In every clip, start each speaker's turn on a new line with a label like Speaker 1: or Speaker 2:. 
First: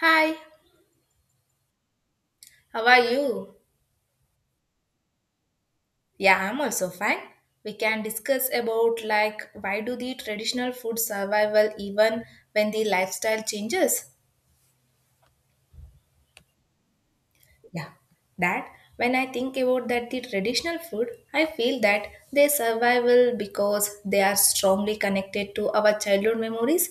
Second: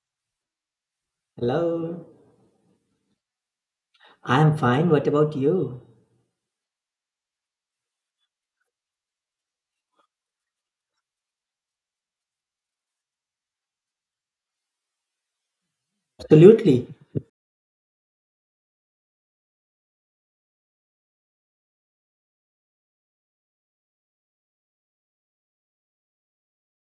Speaker 1: Hi,
Speaker 2: Hello.
Speaker 1: how are you?
Speaker 2: I'm fine. What about you?
Speaker 1: Yeah, I'm also fine. We can discuss about like why do the traditional food survival even when the lifestyle changes?
Speaker 2: Absolutely.
Speaker 1: Yeah, that when I think about that the traditional food, I feel that they survival because they are strongly connected to our childhood memories,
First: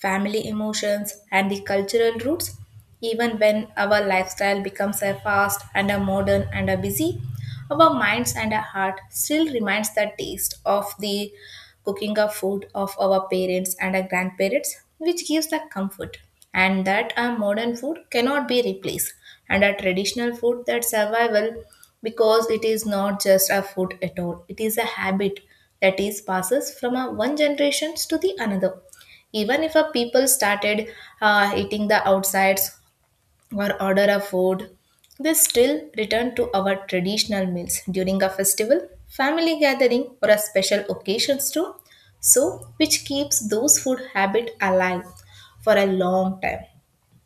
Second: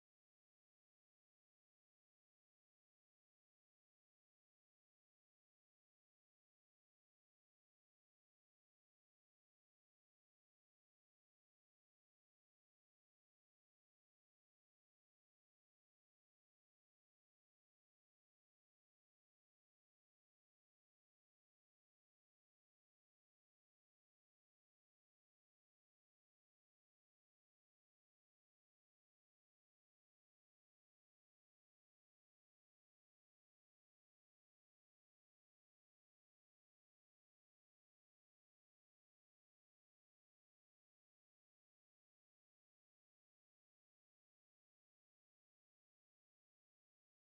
Speaker 1: family emotions and the cultural roots even when our lifestyle becomes a fast and a modern and a busy. Our minds and our heart still reminds the taste of the cooking of food of our parents and our grandparents, which gives the comfort. And that our modern food cannot be replaced, and our traditional food that survival because it is not just a food at all. It is a habit that is passes from a one generations to the another even if a people started eating the outsides or order a food. They still return to our traditional meals during a festival, family gathering, or a special occasions too. So, which keeps those food habit alive for a long time.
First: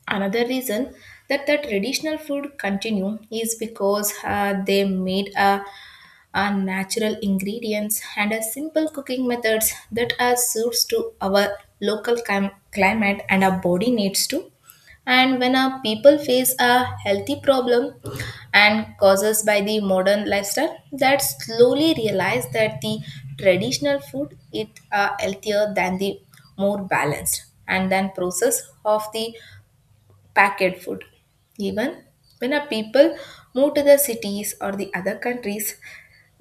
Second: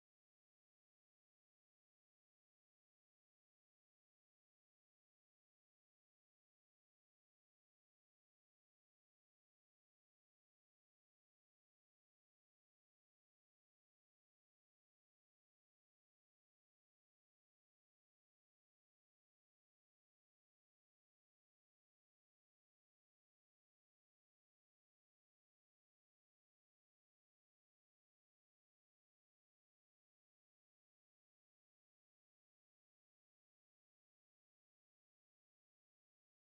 Speaker 1: Another reason that the traditional food continue is because they made a are natural ingredients and are simple cooking methods that are suits to our local climate and our body needs to, and when our people face a healthy problem and causes by the modern lifestyle that slowly realize that the traditional food it are healthier than the more balanced and than process of the packet food. Even when our people move to the cities or the other countries,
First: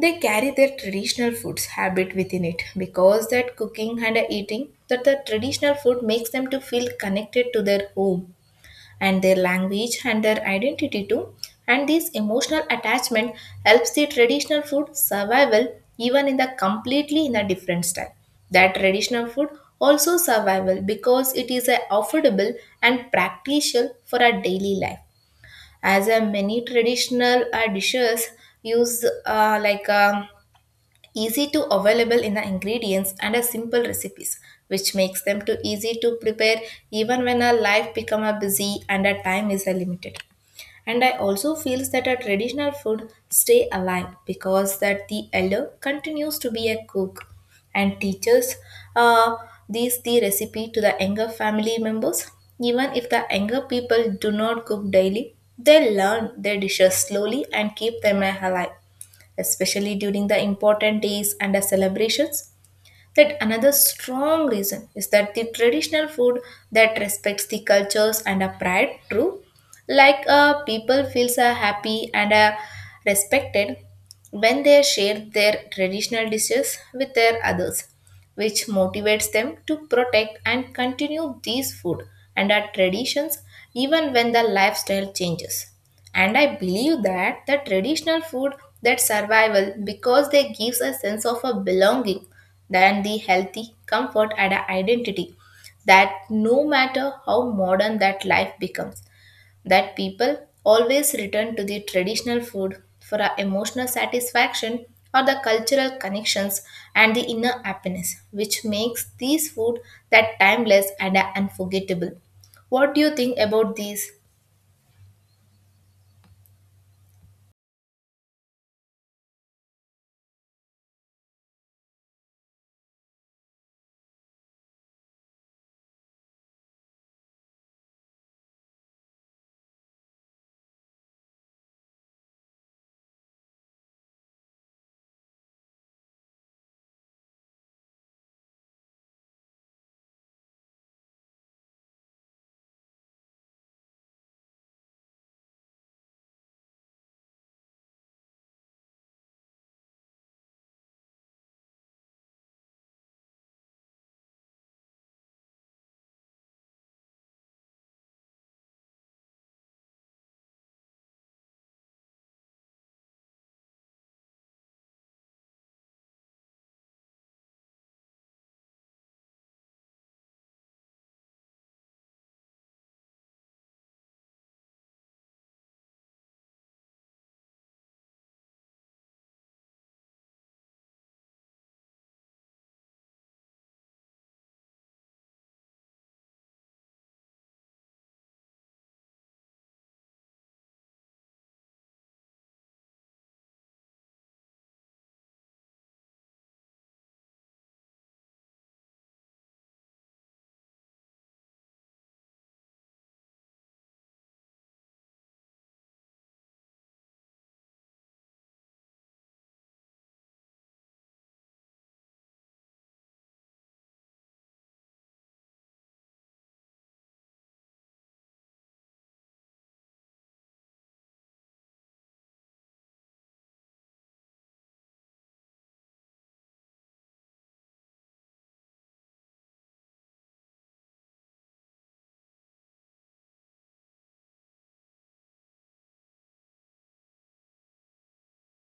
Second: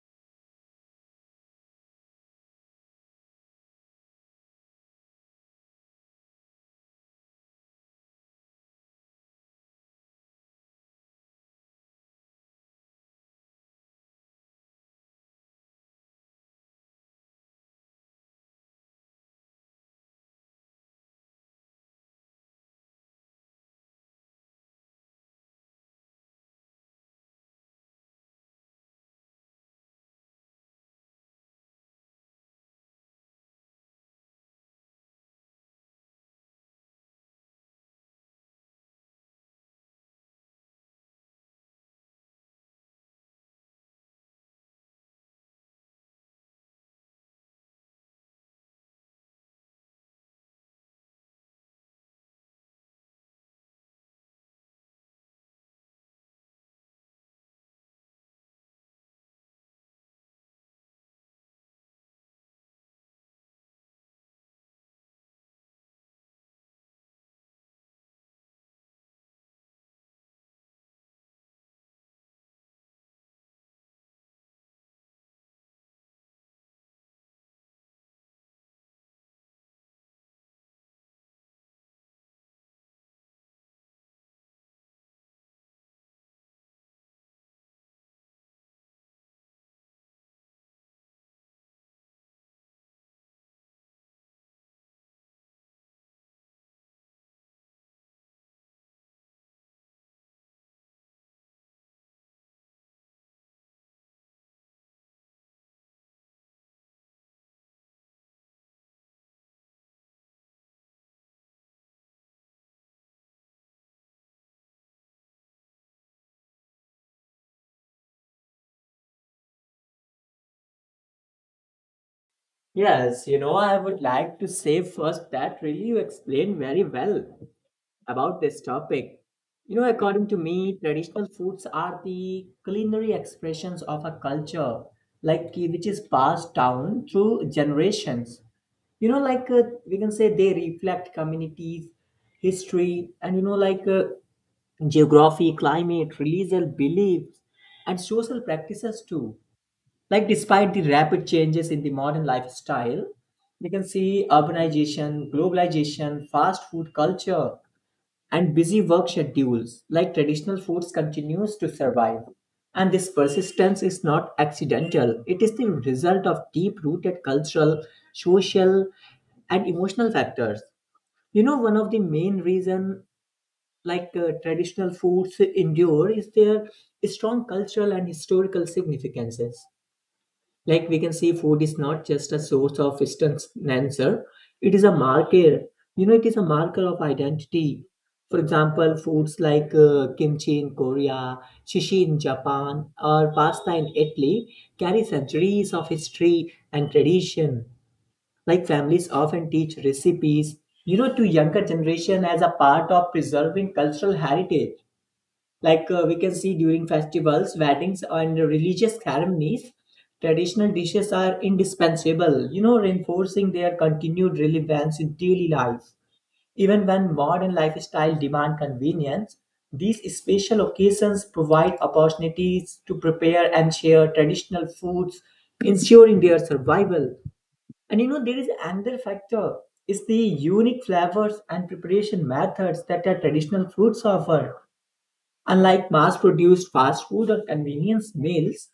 Speaker 1: they carry their traditional foods habit within it because that cooking and eating that the traditional food makes them to feel connected to their home and their language and their identity too. And this emotional attachment helps the traditional food survival even in the completely in a different style. That traditional food also survival because it is a affordable and practical for our daily life, as a many traditional dishes use like easy to available in the ingredients and a simple recipes, which makes them too easy to prepare even when our life become a busy and our time is a limited. And I also feels that our traditional food stay alive because that the elder continues to be a cook and teaches uh, these the recipe to the younger family members. Even if the younger people do not cook daily, they learn their dishes slowly and keep them alive, especially during the important days and the celebrations. That another strong reason is that the traditional food that respects the cultures and a pride true, like people feels happy and respected when they share their traditional dishes with their others, which motivates them to protect and continue these food and our traditions even when the lifestyle changes. And I believe that the traditional food that survival because they gives a sense of a belonging than the healthy comfort and a identity, that no matter how modern that life becomes, that people always return to the traditional food for our emotional satisfaction or the cultural connections and the inner happiness, which makes these food that timeless and unforgettable. What do you think about these?
Speaker 2: Yes, I would like to say first that really you explained very well about this topic. According to me, traditional foods are the culinary expressions of a culture, like which is passed down through generations. Like, we can say they reflect communities, history, and like, geography, climate, religious beliefs, and social practices too. Like, despite the rapid changes in the modern lifestyle, we can see urbanization, globalization, fast food culture, and busy work schedules. Like, traditional foods continues to survive. And this persistence is not accidental. It is the result of deep-rooted cultural, social, and emotional factors. One of the main reason, like traditional foods endure is their strong cultural and historical significances. Like we can see, food is not just a source of instant answer. It is a marker. It is a marker of identity. For example, foods like kimchi in Korea, sushi in Japan, or pasta in Italy carry centuries of history and tradition. Like families often teach recipes, to younger generation as a part of preserving cultural heritage, like we can see during festivals, weddings, and religious ceremonies, traditional dishes are indispensable, reinforcing their continued relevance in daily life even when modern lifestyle demand convenience. These special occasions provide opportunities to prepare and share traditional foods, ensuring their survival. And there is another factor, is the unique flavors and preparation methods that our traditional foods offer. Unlike mass produced fast food or convenience meals,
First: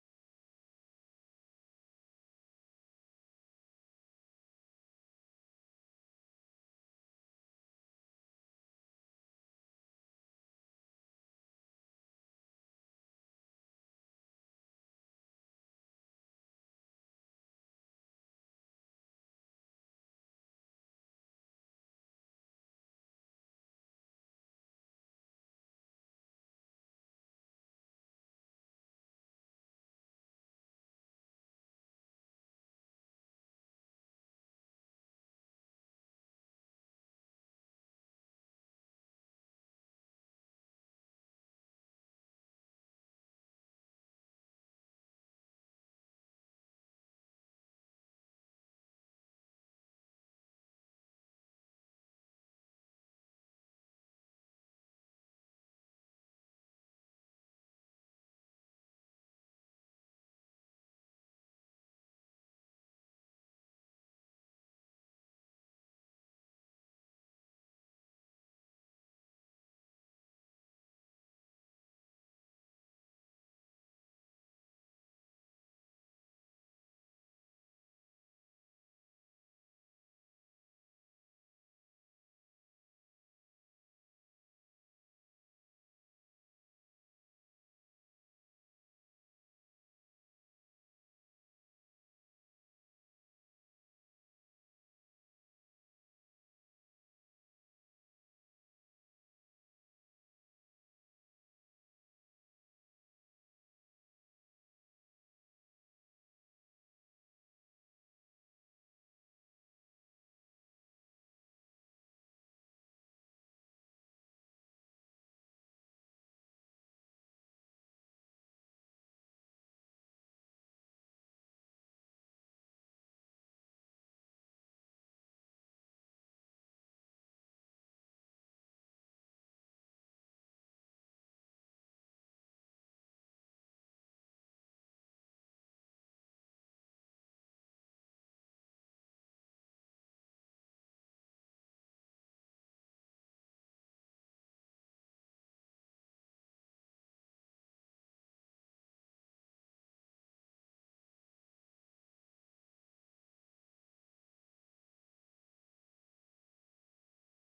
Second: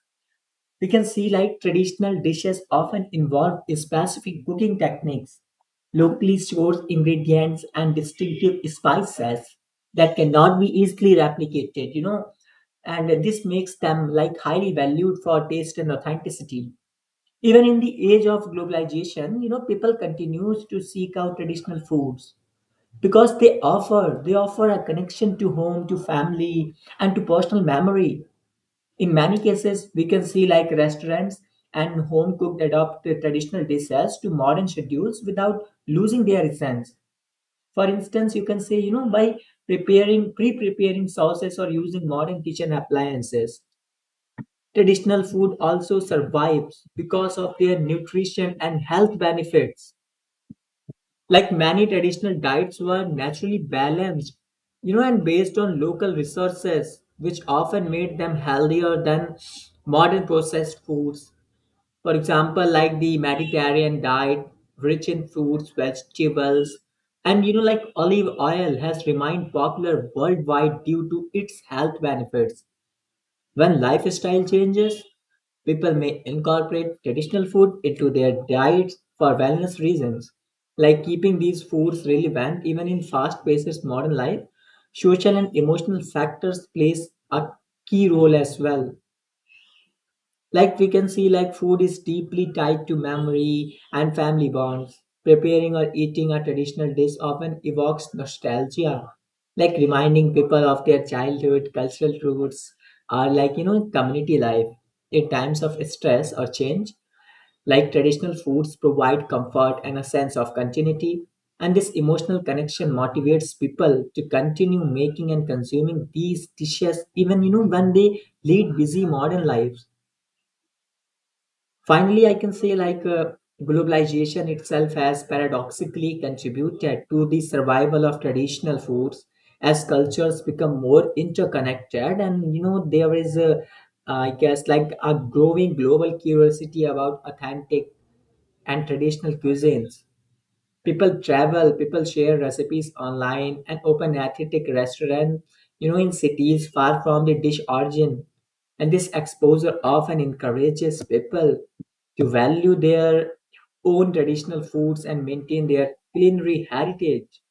Speaker 2: we can see, like traditional dishes often involve specific cooking techniques, locally sourced ingredients, and distinctive spices that cannot be easily replicated, and this makes them like highly valued for taste and authenticity. Even in the age of globalization, people continues to seek out traditional foods because they offer a connection to home, to family, and to personal memory. In many cases we can see like restaurants and home cooked adopt the traditional dishes to modern schedules without losing their essence. For instance you can say, by preparing pre-preparing sauces or using modern kitchen appliances. Traditional food also survives because of their nutrition and health benefits. Like many traditional diets were naturally balanced, and based on local resources which often made them healthier than modern processed foods. For example, like the Mediterranean diet, rich in fruits, vegetables, and like olive oil has remained popular worldwide due to its health benefits. When lifestyle changes, people may incorporate traditional food into their diets for wellness reasons, like keeping these foods relevant even in fast paced modern life. Social and emotional factors plays a key role as well. Like we can see, like food is deeply tied to memory and family bonds. Preparing or eating a traditional dish often evokes nostalgia, like reminding people of their childhood, cultural roots, or like community life. In times of stress or change, like traditional foods provide comfort and a sense of continuity. And this emotional connection motivates people to continue making and consuming these dishes even when they lead busy modern lives. Finally, I can say like globalization itself has paradoxically contributed to the survival of traditional foods as cultures become more interconnected, and there is a, I guess, like a growing global curiosity about authentic and traditional cuisines. People travel, people share recipes online, and open authentic restaurants, in cities far from the dish origin. And this exposure often encourages people to value their own traditional foods and maintain their culinary heritage.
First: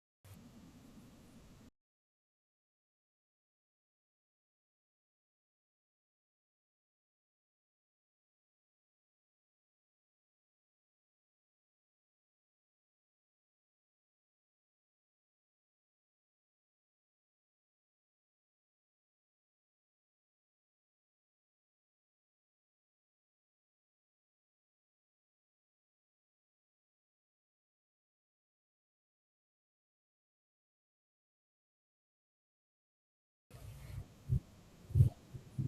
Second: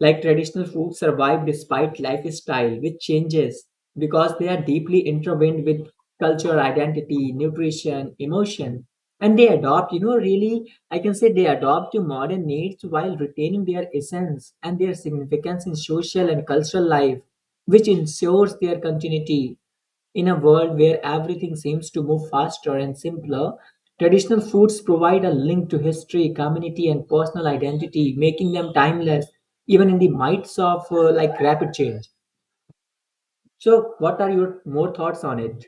Speaker 2: Like traditional foods survive despite lifestyle, which changes because they are deeply intertwined with cultural identity, nutrition, emotion, and they adopt, really, I can say they adopt to modern needs while retaining their essence and their significance in social and cultural life, which ensures their continuity. In a world where everything seems to move faster and simpler, traditional foods provide a link to history, community, and personal identity, making them timeless even in the midst of like rapid change. So, what are your more thoughts on it?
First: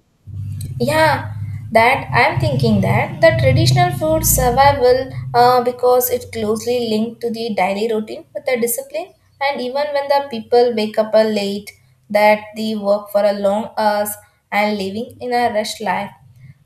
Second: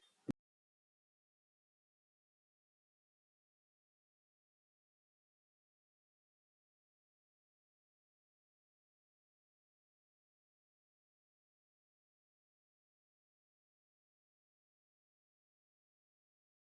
Speaker 1: Yeah, that I'm thinking that the traditional food survival because it closely linked to the daily routine with the discipline. And even when the people wake up late, that they work for a long hours and living in a rush life,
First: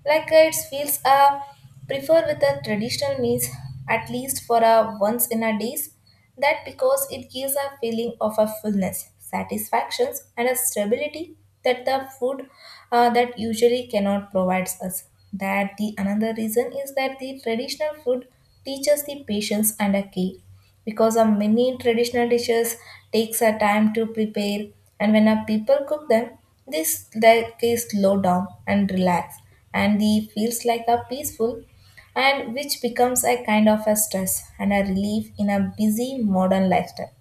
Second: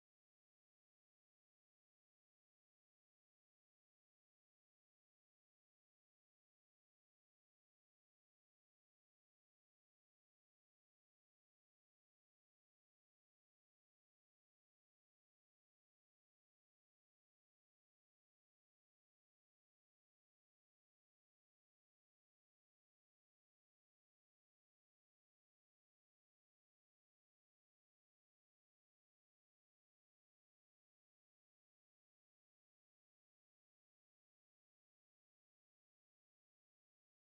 Speaker 1: like it feels prefer with the traditional meals at least for a once in a days. That because it gives a feeling of a fullness, satisfactions, and a stability that the food that usually cannot provides us. That the another reason is that the traditional food teaches the patience and a care because a many traditional dishes takes a time to prepare, and when a people cook them this they slow down and relax and the feels like a peaceful, and which becomes a kind of a stress and a relief in a busy modern lifestyle.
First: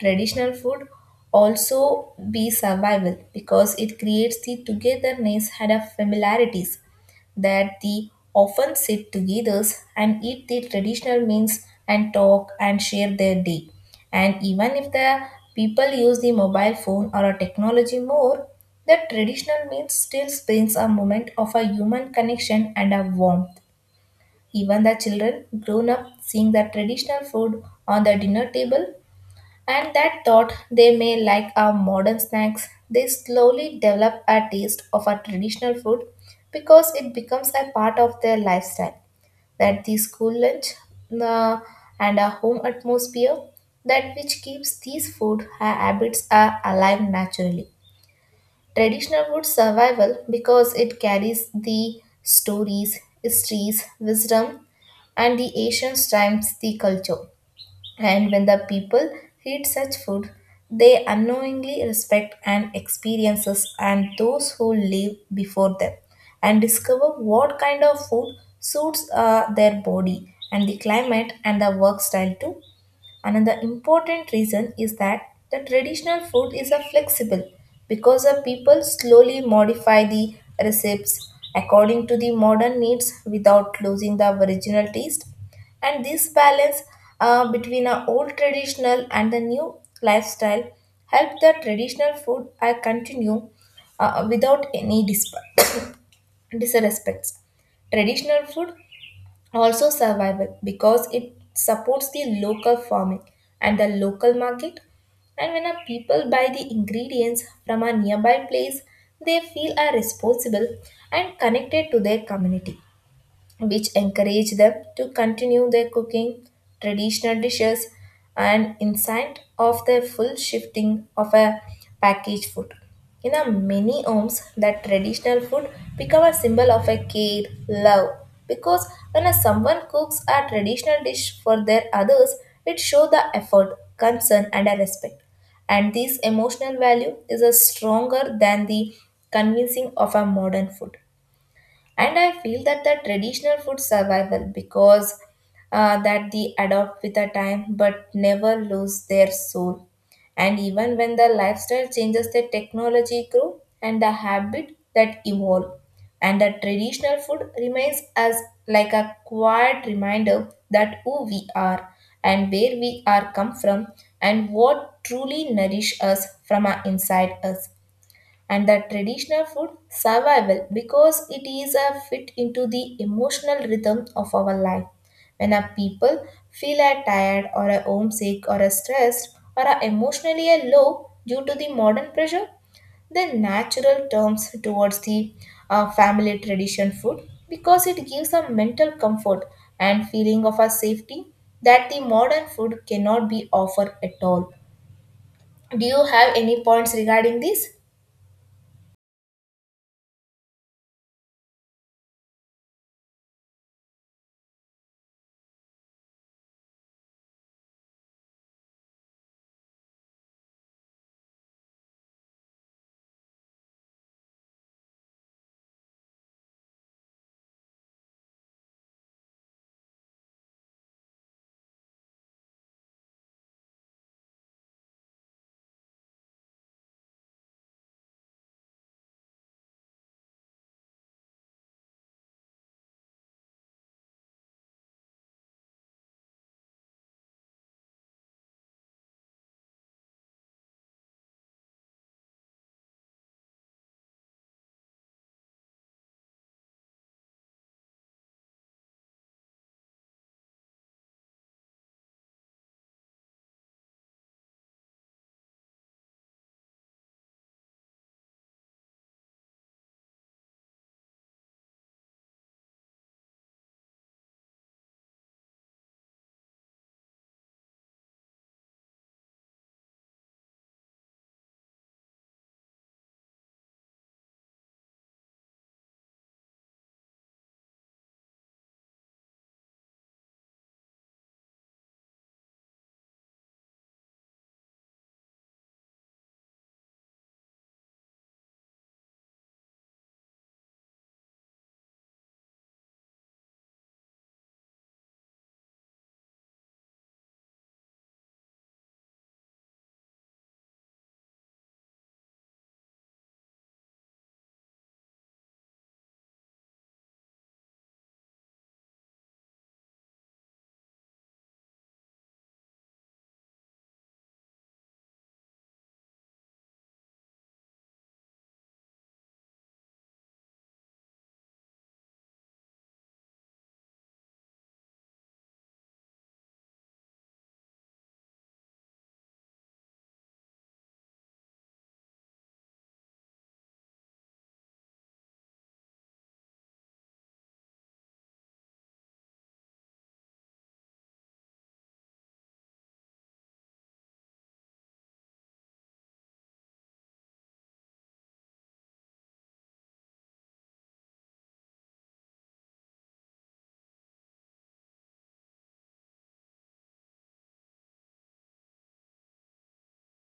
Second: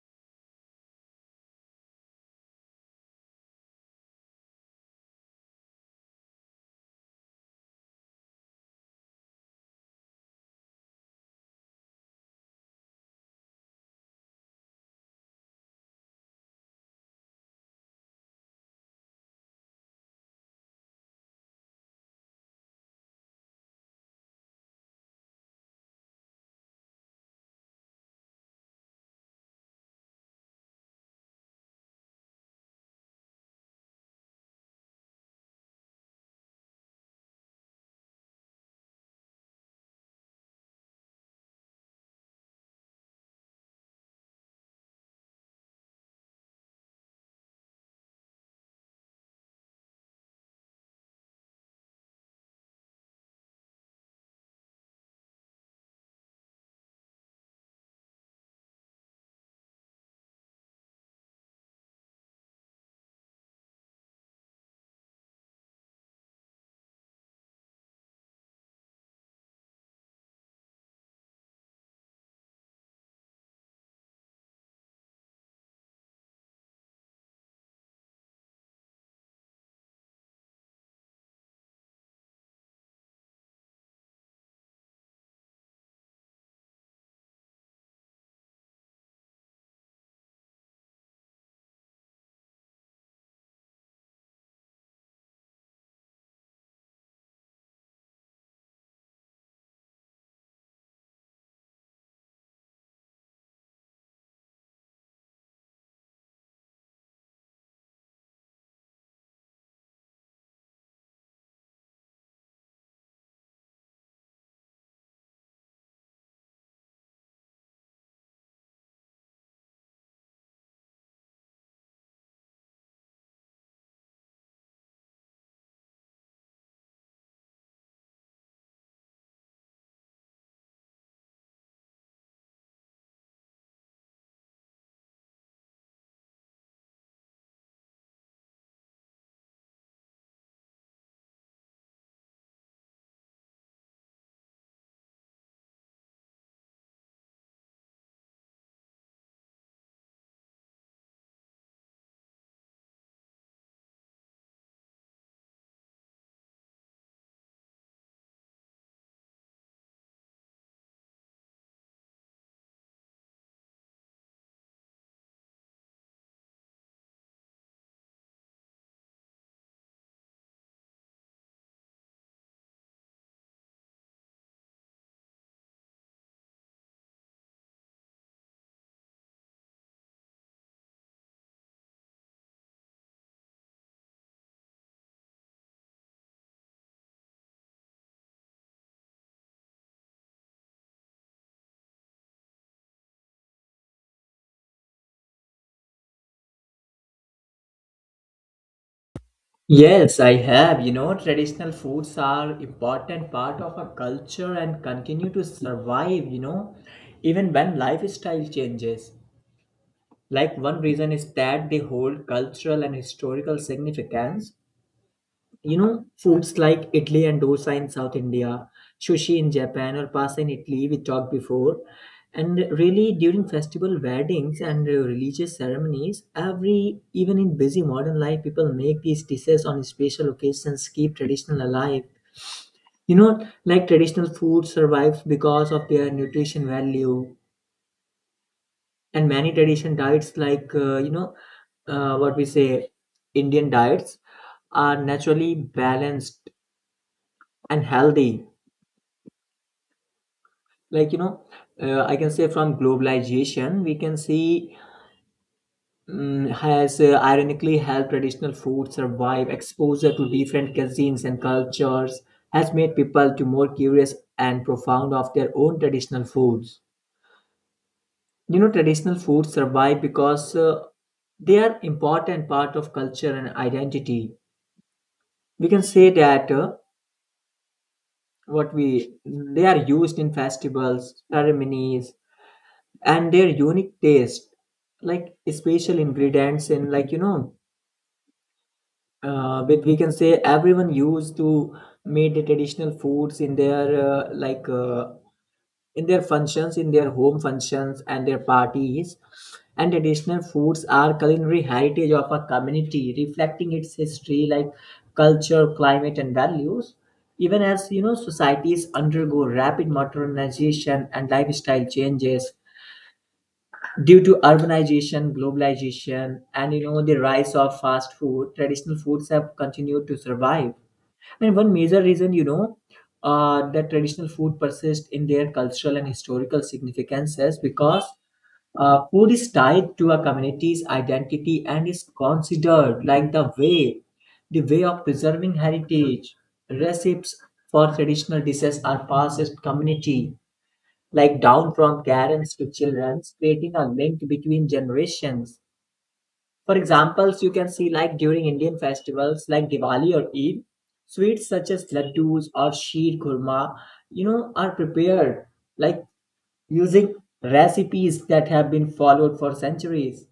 Speaker 1: Traditional food also be survival because it creates the togetherness had a familiarities, that the often sit together and eat the traditional meals and talk and share their day. And even if the people use the mobile phone or a technology more, the traditional meals still brings a moment of a human connection and a warmth. Even the children grown up seeing the traditional food on the dinner table, and that thought they may like our modern snacks, they slowly develop a taste of our traditional food because it becomes a part of their lifestyle. That the school lunch uh, and a home atmosphere, that which keeps these food habits are alive naturally. Traditional food survival because it carries the stories, histories, wisdom, and the ancient times, the culture. And when the people eat such food, they unknowingly respect and experiences and those who live before them and discover what kind of food suits their body and the climate and the work style too. Another important reason is that the traditional food is a flexible because the people slowly modify the recipes according to the modern needs without losing the original taste. And this balance between our old traditional and the new lifestyle help the traditional food continue without any disrespects. Traditional food also survival because it supports the local farming and the local market, and when a people buy the ingredients from a nearby place, they feel are responsible and connected to their community, which encourage them to continue their cooking traditional dishes and insight of their full shifting of a packaged food. In a many homes, that traditional food become a symbol of a care, love. Because when a someone cooks a traditional dish for their others, it shows the effort, concern, and a respect. And this emotional value is a stronger than the convincing of a modern food. And I feel that the traditional food survival because that they adopt with the time but never lose their soul. And even when the lifestyle changes, the technology grow and the habit that evolve, and the traditional food remains as like a quiet reminder that who we are and where we are come from and what truly nourish us from our inside us. And the traditional food survival because it is a fit into the emotional rhythm of our life. When a people feel a tired or a homesick or a stressed or a emotionally a low due to the modern pressure, the natural turns towards the family tradition food because it gives a mental comfort and feeling of a safety that the modern food cannot be offered at all. Do you have any points regarding this?
Speaker 2: Yes, I have. Traditional foods are important part of a culture and continue to survive, even when lifestyle changes. Like one reason is that they hold cultural and historical significance. Foods like Italy and dosa in South India, sushi in Japan or pasta in Italy, we talked before. And really, during festival weddings and religious ceremonies, every even in busy modern life, people make these dishes on special occasions, keep traditional alive. Like traditional food survives because of their nutrition value, and many tradition diets, like what we say, Indian diets, are naturally balanced and healthy, like I can say from globalization we can see has ironically helped traditional food survive, exposure to different cuisines and cultures has made people to more curious and profound of their own traditional foods. Traditional foods survive because they are important part of culture and identity. We can say that what we they are used in festivals, ceremonies, and their unique taste, like special ingredients, and like with we can say everyone used to made the traditional foods in their, in their functions, in their home functions and their parties. And traditional foods are culinary heritage of a community, reflecting its history, like culture, climate, and values, even as societies undergo rapid modernization and lifestyle changes due to urbanization, globalization, and the rise of fast food, traditional foods have continued to survive. And one major reason, that traditional food persists in their cultural and historical significances because food is tied to a community's identity and is considered like the way of preserving heritage. Recipes for traditional dishes are passed as community, like down from parents to children, creating a link between generations. For examples, you can see like during Indian festivals like Diwali or Eid, sweets such as laddus or sheer kurma, are prepared, like using recipes that have been followed for centuries.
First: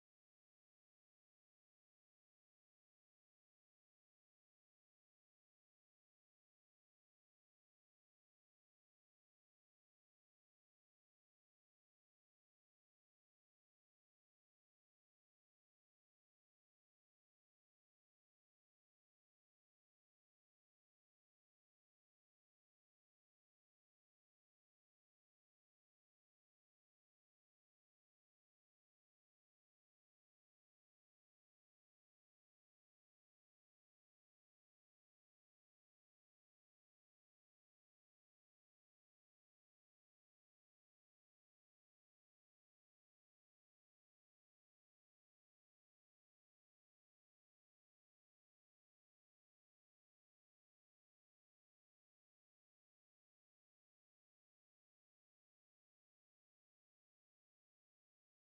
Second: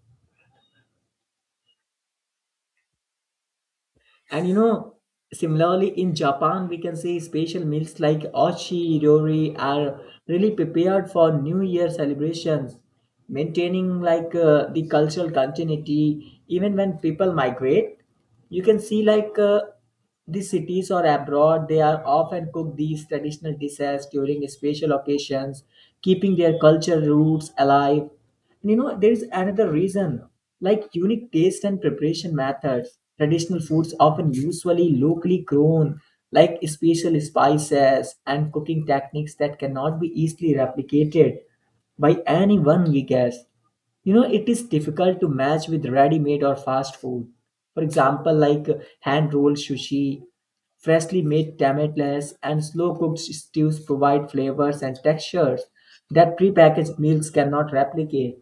Speaker 2: And similarly in Japan, we can say special meals like oshi yori are really prepared for New Year celebrations, maintaining like the cultural continuity. Even when people migrate you can see like the cities or abroad, they are often cook these traditional dishes during special occasions, keeping their cultural roots alive. And there is another reason, like unique taste and preparation methods. Traditional foods often usually locally grown, like special spices and cooking techniques that cannot be easily replicated by anyone we guess. It is difficult to match with ready made or fast food. For example, like hand rolled sushi, freshly made tamales, and slow cooked stews provide flavors and textures that prepackaged meals cannot replicate.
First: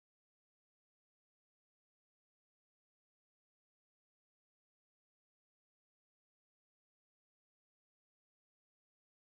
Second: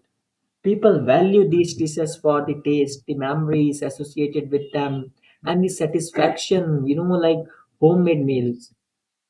Speaker 2: People value these dishes for the taste, the memories associated with them, and the satisfaction, like homemade meals.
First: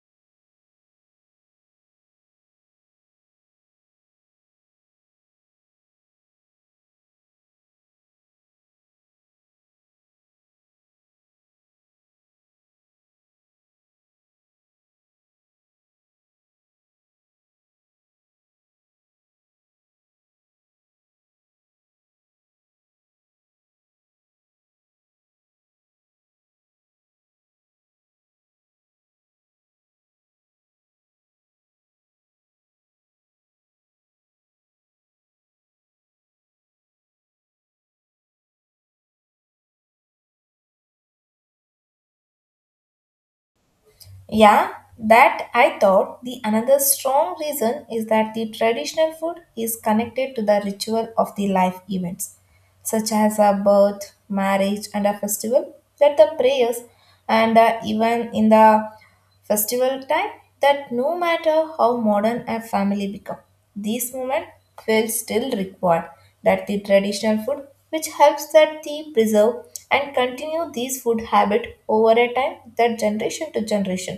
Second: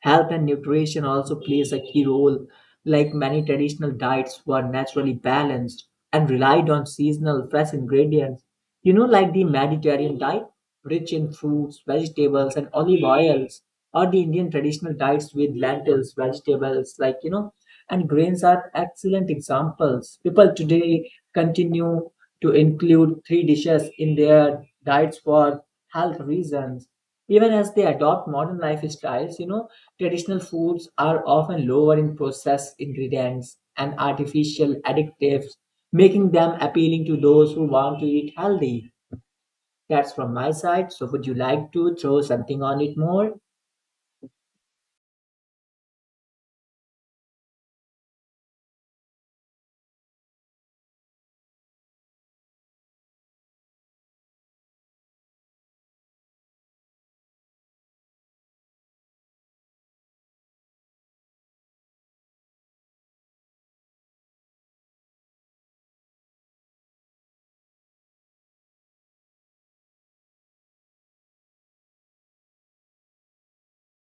Speaker 2: Health and nutrition also plays a key role, like many traditional diets were naturally balanced and relied on seasonal fresh ingredients. Like the Mediterranean diet, rich in fruits, vegetables, and olive oils, or the Indian traditional diets with lentils, vegetables, like and grains are excellent examples. People today continue to include three dishes in their diets for health reasons. Even as they adopt modern lifestyles, traditional foods are often lower in processed ingredients and artificial additives, making them appealing to those who want to eat healthy. That's from my side. So, would you like to throw something on it more?
Speaker 1: Yeah, that I thought the another strong reason is that the traditional food is connected to the ritual of the life events, such as a birth, marriage, and a festival, that the prayers, and even in the festival time, that no matter how modern a family become, these moments will still require that the traditional food which helps that the preserve and continue these food habit over a time that generation to generation.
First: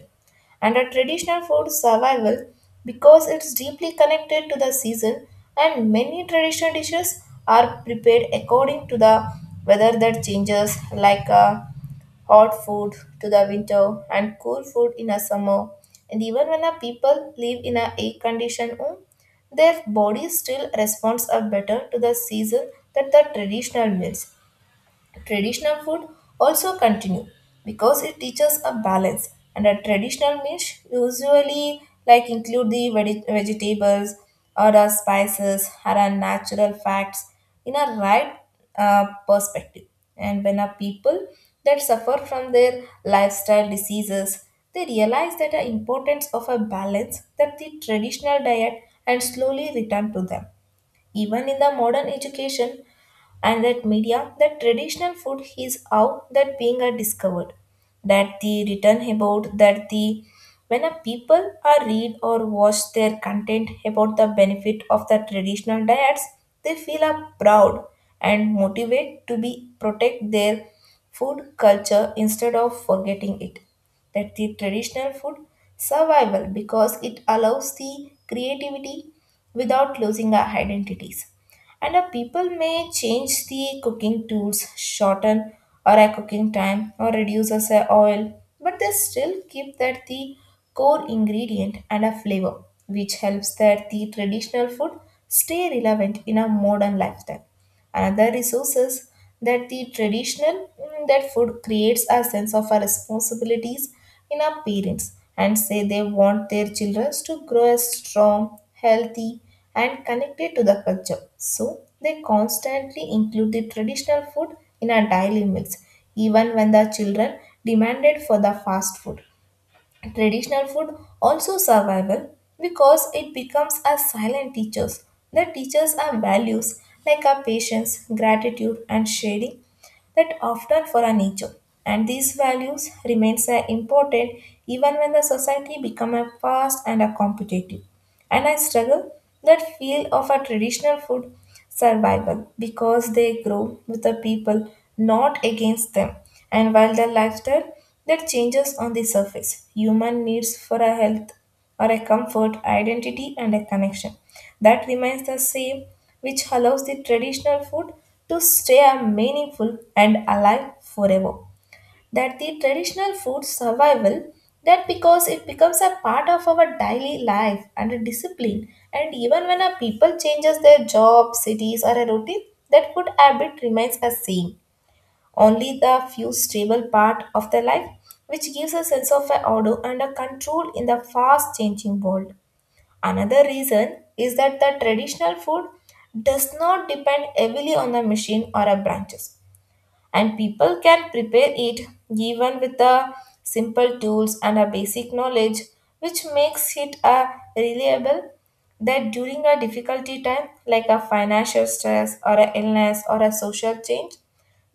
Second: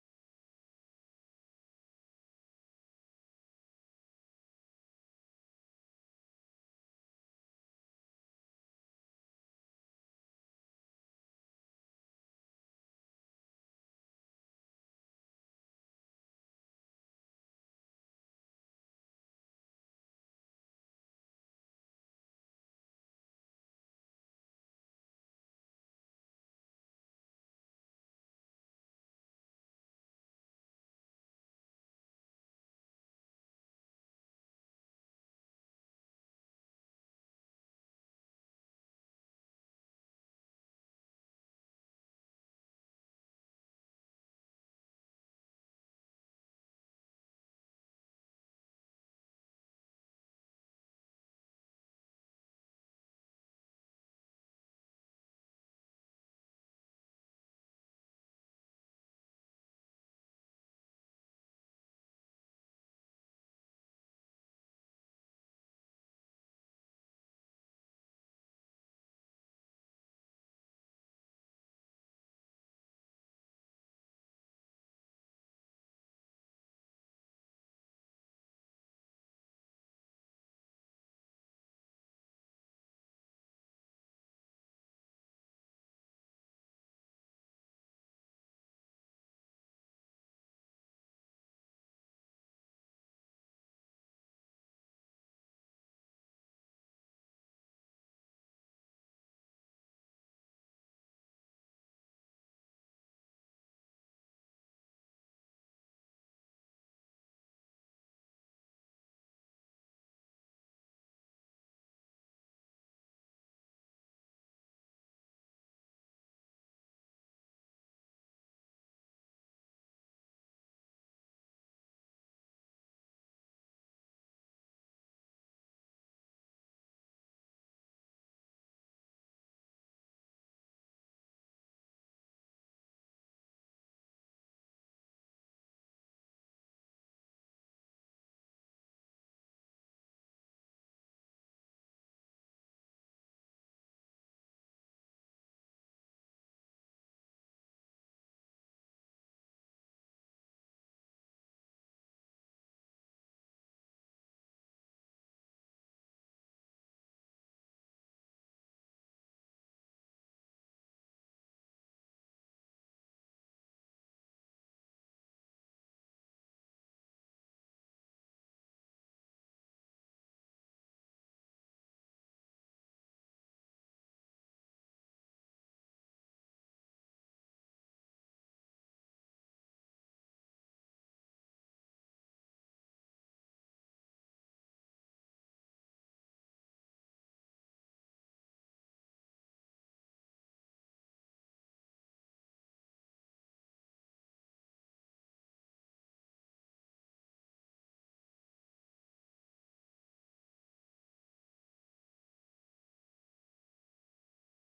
Speaker 1: And a traditional food survival because it's deeply connected to the season, and many traditional dishes are prepared according to the weather that changes, like hot food to the winter and cool food in a summer. And even when a people live in a air-conditioned home, their body still responds a better to the season than the traditional meals. Traditional food also continue because it teaches a balance, and a traditional meal usually like include the vegetables or the spices or a natural facts in a right perspective. And when a people that suffer from their lifestyle diseases, they realize that the importance of a balance that the traditional diet and slowly return to them. Even in the modern education and that media, that traditional food is how that being are discovered, that the written about that the when a people are read or watch their content about the benefit of the traditional diets, they feel are proud and motivate to be protect their food culture instead of forgetting it. That the traditional food survival because it allows the creativity without losing our identities, and people may change the cooking tools, shorten or a cooking time or reduce as a oil, but they still keep that the core ingredient and a flavor, which helps that the traditional food stay relevant in a modern lifestyle. Another resources that the traditional that food creates a sense of our responsibilities in our parents, and say they want their children to grow as strong, healthy, and connected to the culture. So they constantly include the traditional food in our daily meals, even when the children demanded for the fast food. Traditional food also survival because it becomes a silent teachers that teaches our values like our patience, gratitude and sharing that often for our nature. And these values remains important even when the society become a fast and a competitive. And I struggle that feel of a traditional food survival because they grow with the people, not against them. And while the lifestyle that changes on the surface, human needs for a health or a comfort, identity, and a connection that remains the same, which allows the traditional food to stay a meaningful and alive forever. That the traditional food survival that because it becomes a part of our daily life and a discipline, and even when a people changes their job cities or a routine, that food habit remains the same, only the few stable part of their life, which gives a sense of a order and a control in the fast changing world. Another reason is that the traditional food does not depend heavily on the machine or a branches, and people can prepare it even with the simple tools and a basic knowledge, which makes it a reliable that during a difficulty time like a financial stress or a illness or a social change.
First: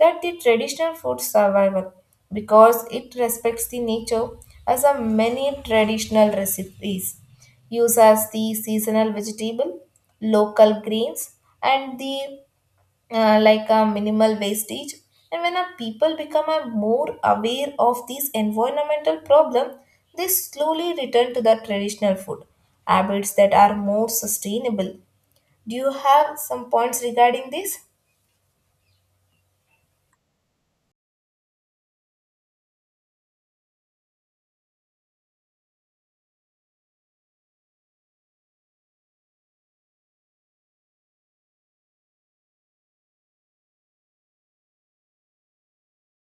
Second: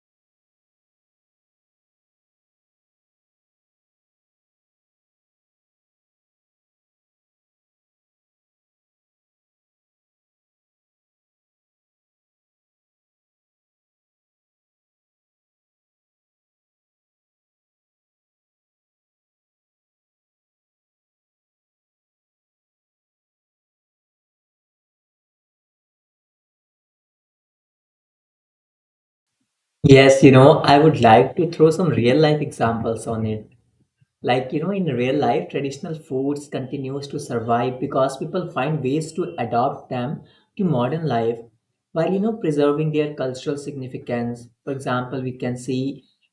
Speaker 1: That the traditional food survival because it respects the nature, as a many traditional recipes use as the seasonal vegetable, local grains, and the like a minimal wastage. And when a people become a more aware of these environmental problem, they slowly return to the traditional food habits that are more sustainable. Do you have some points regarding this?
Speaker 2: Yes, I would like to throw some real life examples on it. Like in real life, traditional foods continues to survive because people find ways to adopt them to modern life while preserving their cultural significance. For example, we can see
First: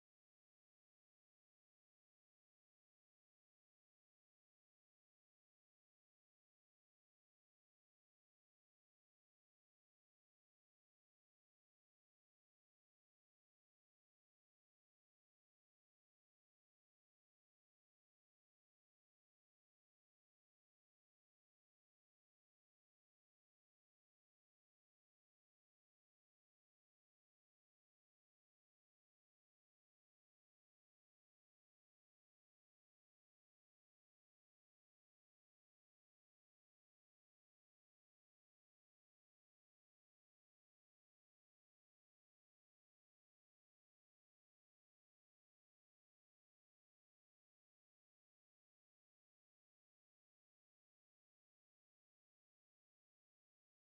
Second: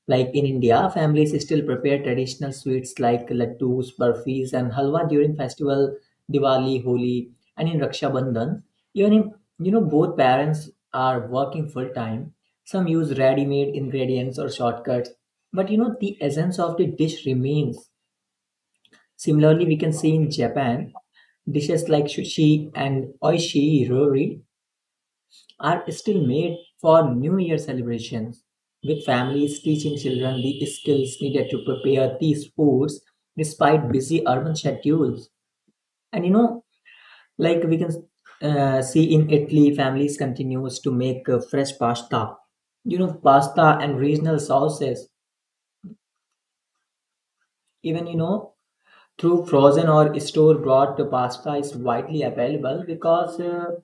Speaker 2: like in India, families still prepare traditional sweets like laddus, burfis, and halwa during festival Diwali, Holi, and in Raksha Bandhan. Even if both parents are working full time, some use ready-made ingredients or shortcuts, but the essence of the dish remains. Similarly, we can see in Japan, dishes like sushi and oishirori are still made for New Year celebrations, with families teaching children the skills needed to prepare these foods despite busy urban schedules. And like we can see in Italy, families continues to make fresh pasta, pasta and regional sauces. Even through frozen or store bought pasta is widely available. Because, Uh,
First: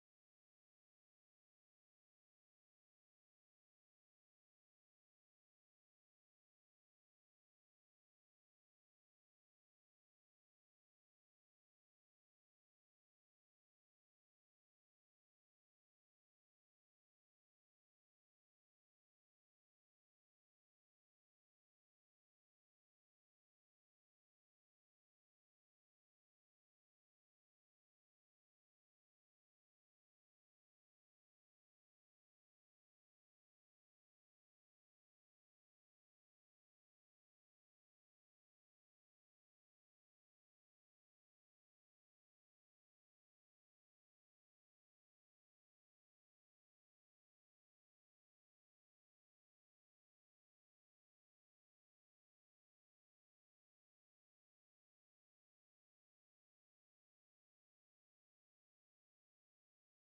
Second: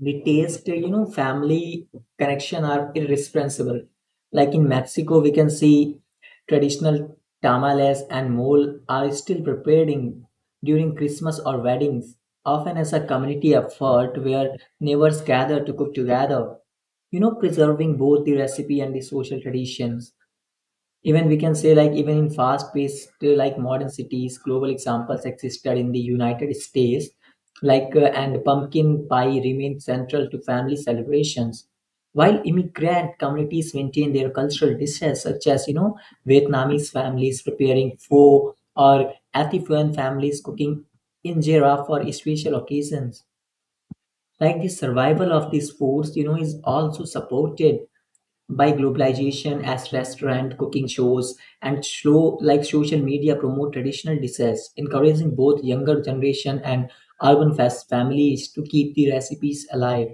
Speaker 2: the taste, family connection are irresponsible. Like in Mexico, we can see traditional tamales and mole are still prepared in, during Christmas or weddings, often as a community effort where neighbors gather to cook together. Preserving both the recipe and the social traditions, even we can say, like even in fast paced like modern cities. Global examples existed in the United States, like and pumpkin pie remained central to family celebrations, while immigrant communities maintain their cultural dishes, such as Vietnamese families preparing pho or Ethiopian families cooking injera for special occasions. Like the survival of these foods, is also supported by globalization, as restaurant cooking shows and show, like social media, promote traditional dishes, encouraging both younger generation and urban fast families to keep the recipes alive.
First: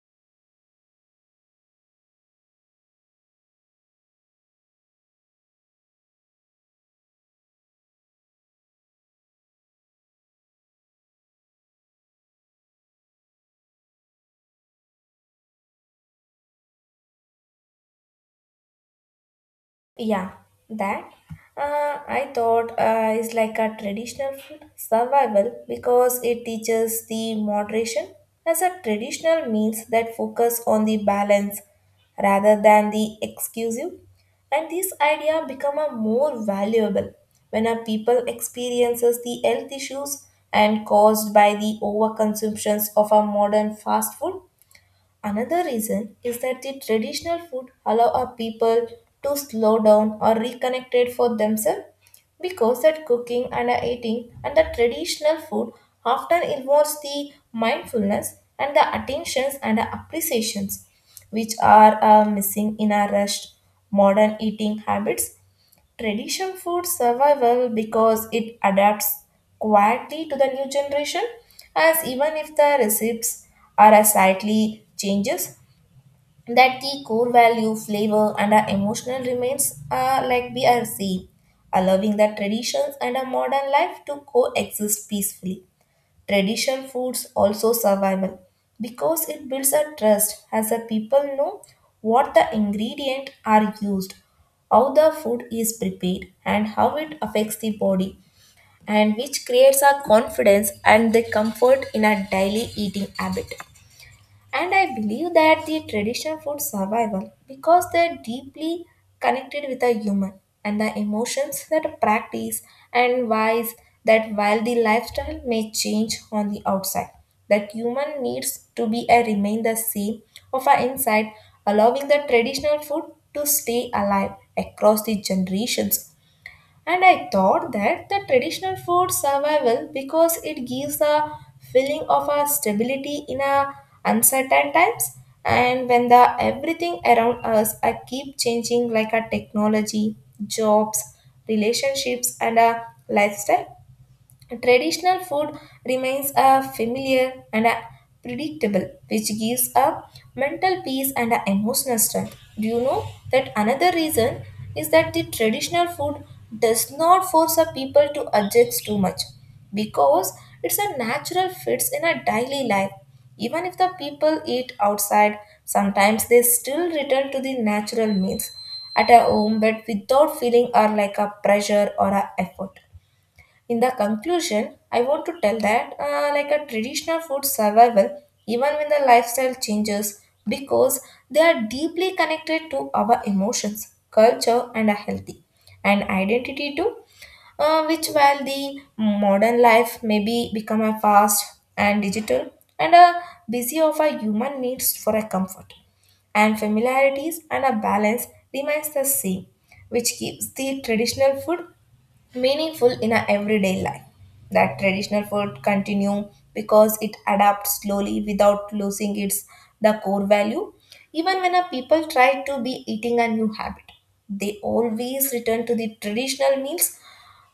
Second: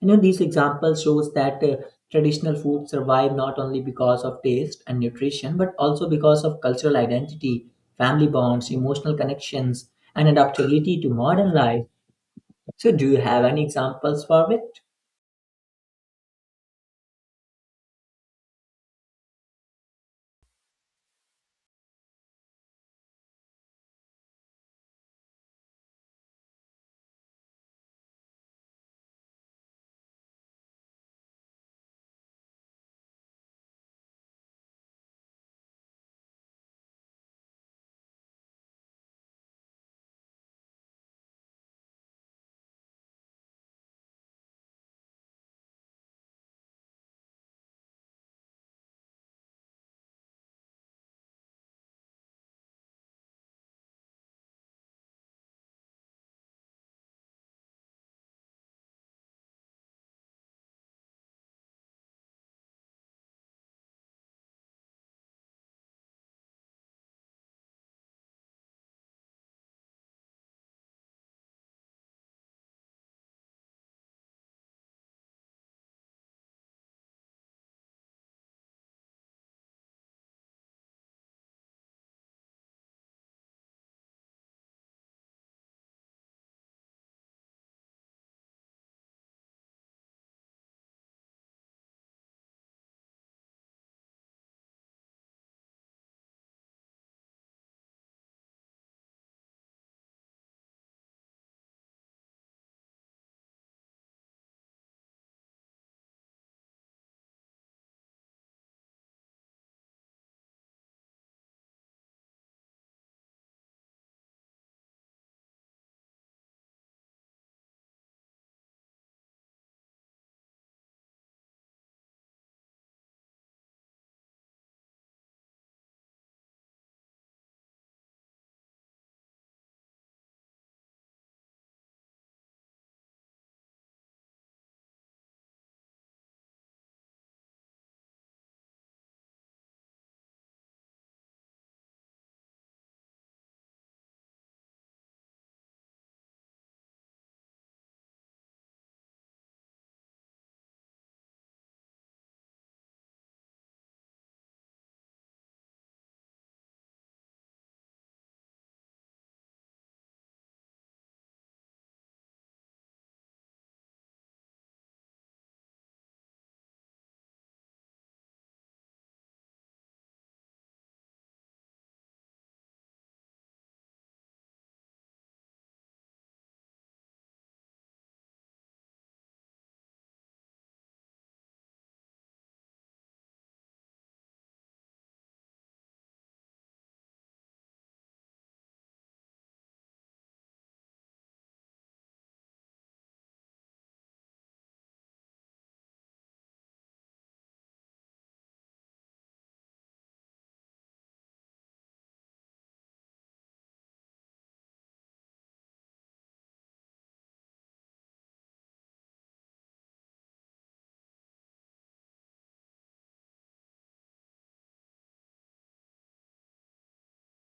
Speaker 2: These examples shows that traditional food survive not only because of taste and nutrition but also because of cultural identity, family bonds, emotional connections, and adaptability to modern life. So do you have any examples for it?
Speaker 1: Yeah, that I thought is like a traditional food survival because it teaches the moderation, as a traditional meals that focus on the balance rather than the exclusive. And this idea become a more valuable when a people experiences the health issues and caused by the overconsumptions of a modern fast food. Another reason is that the traditional food allow our people to slow down or reconnect it for themselves, because that cooking and eating and the traditional food often involves the mindfulness and the attentions and the appreciations, which are missing in our rushed modern eating habits. Tradition food survival because it adapts quietly to the new generation, as even if the recipes are a slightly changes, that the core value flavor and our emotional remains are like BRC, allowing the traditions and a modern life to coexist peacefully. Traditional foods also survival because it builds a trust, as the people know what the ingredient are used, how the food is prepared and how it affects the body, and which creates a confidence and the comfort in a daily eating habit. And I believe that the traditional food survival because they're deeply connected with the human and the emotions that practice and wise, that while the lifestyle may change on the outside, that human needs to be a remain the same of our inside, allowing the traditional food to stay alive across the generations. And I thought that the traditional food survival because it gives a feeling of a stability in a uncertain times, and when the everything around us are keep changing like a technology, jobs, relationships and a lifestyle. Traditional food remains a familiar and a predictable, which gives a mental peace and a emotional strength. Do you know that another reason is that the traditional food does not force a people to adjust too much, because it's a natural fits in a daily life. Even if the people eat outside, sometimes they still return to the natural meals at a home, but without feeling or like a pressure or a effort. In the conclusion, I want to tell that like a traditional food survival, even when the lifestyle changes, because they are deeply connected to our emotions, culture, and a healthy and identity too. Which while the modern life may be become a fast and digital and a busy of our human needs for a comfort and familiarities and a balance remains the same, which keeps the traditional food meaningful in our everyday life. That traditional food continue because it adapts slowly without losing its the core value. Even when a people try to be eating a new habit, they always return to the traditional meals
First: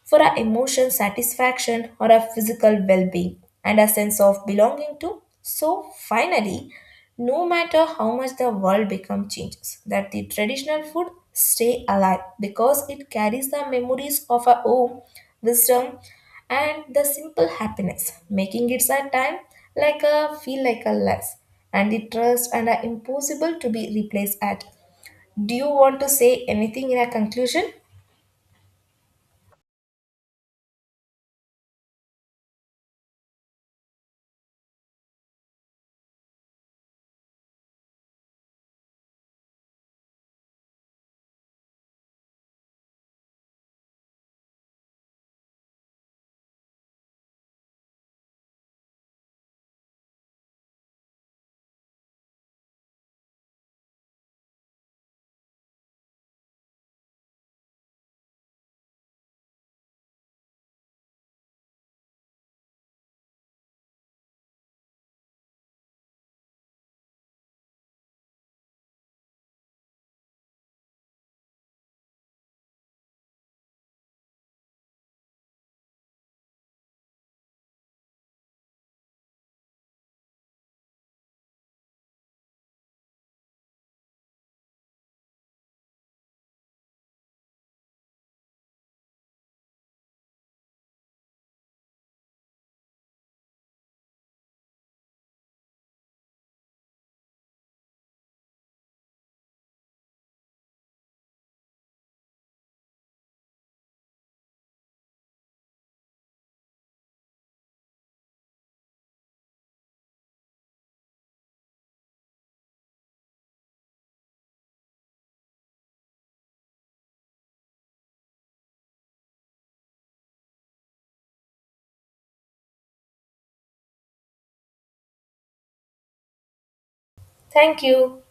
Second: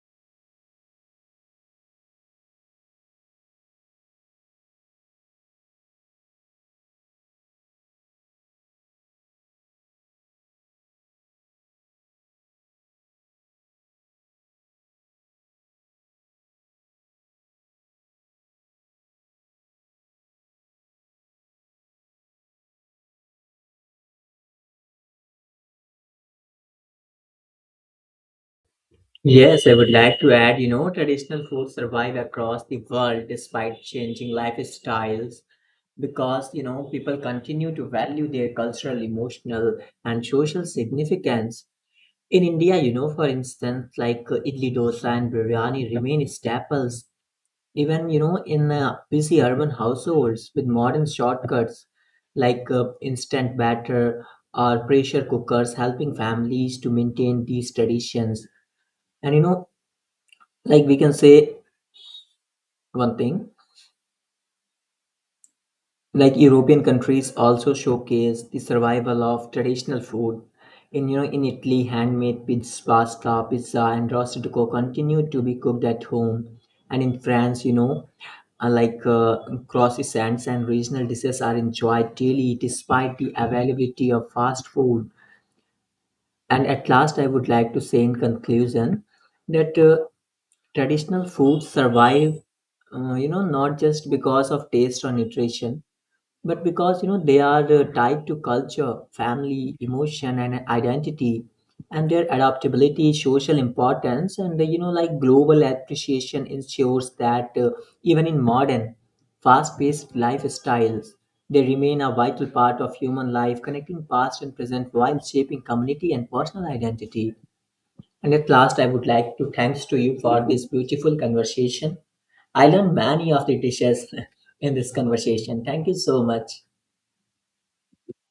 Speaker 1: for our emotional satisfaction or our physical well being and our sense of belonging to. So finally, no matter how much the world become changes, that the traditional food stay alive because it carries the memories of our home, wisdom, and the simple happiness, making it a time like a feel like a less and the trust and are impossible to be replaced at. Do you want to say anything in a conclusion?
Speaker 2: Yes, I would like to add, traditional foods survive across the world despite changing lifestyles because, people continue to value their cultural, emotional, and social significance. In India, for instance, like idli dosa and biryani remain staples, even, in busy urban households with modern shortcuts like instant batter or pressure cookers helping families to maintain these traditions. And, like we can say one thing, like European countries also showcase the survival of traditional food. In, in Italy, handmade pizza, pasta, pizza, and rosticco continue to be cooked at home. And in France, uh, like uh, croissants and regional dishes are enjoyed daily despite the availability of fast food. And at last, I would like to say in conclusion that traditional foods survive, not just because of taste or nutrition but because they are tied to culture, family emotion, and identity. And their adaptability, social importance, and like global appreciation ensures that even in modern fast-paced lifestyles they remain a vital part of human life, connecting past and present while shaping community and personal identity. And at last, I would like to thanks to you for this beautiful conversation. I learned many of the dishes in this conversation. Thank you so much.
Speaker 1: Thank you.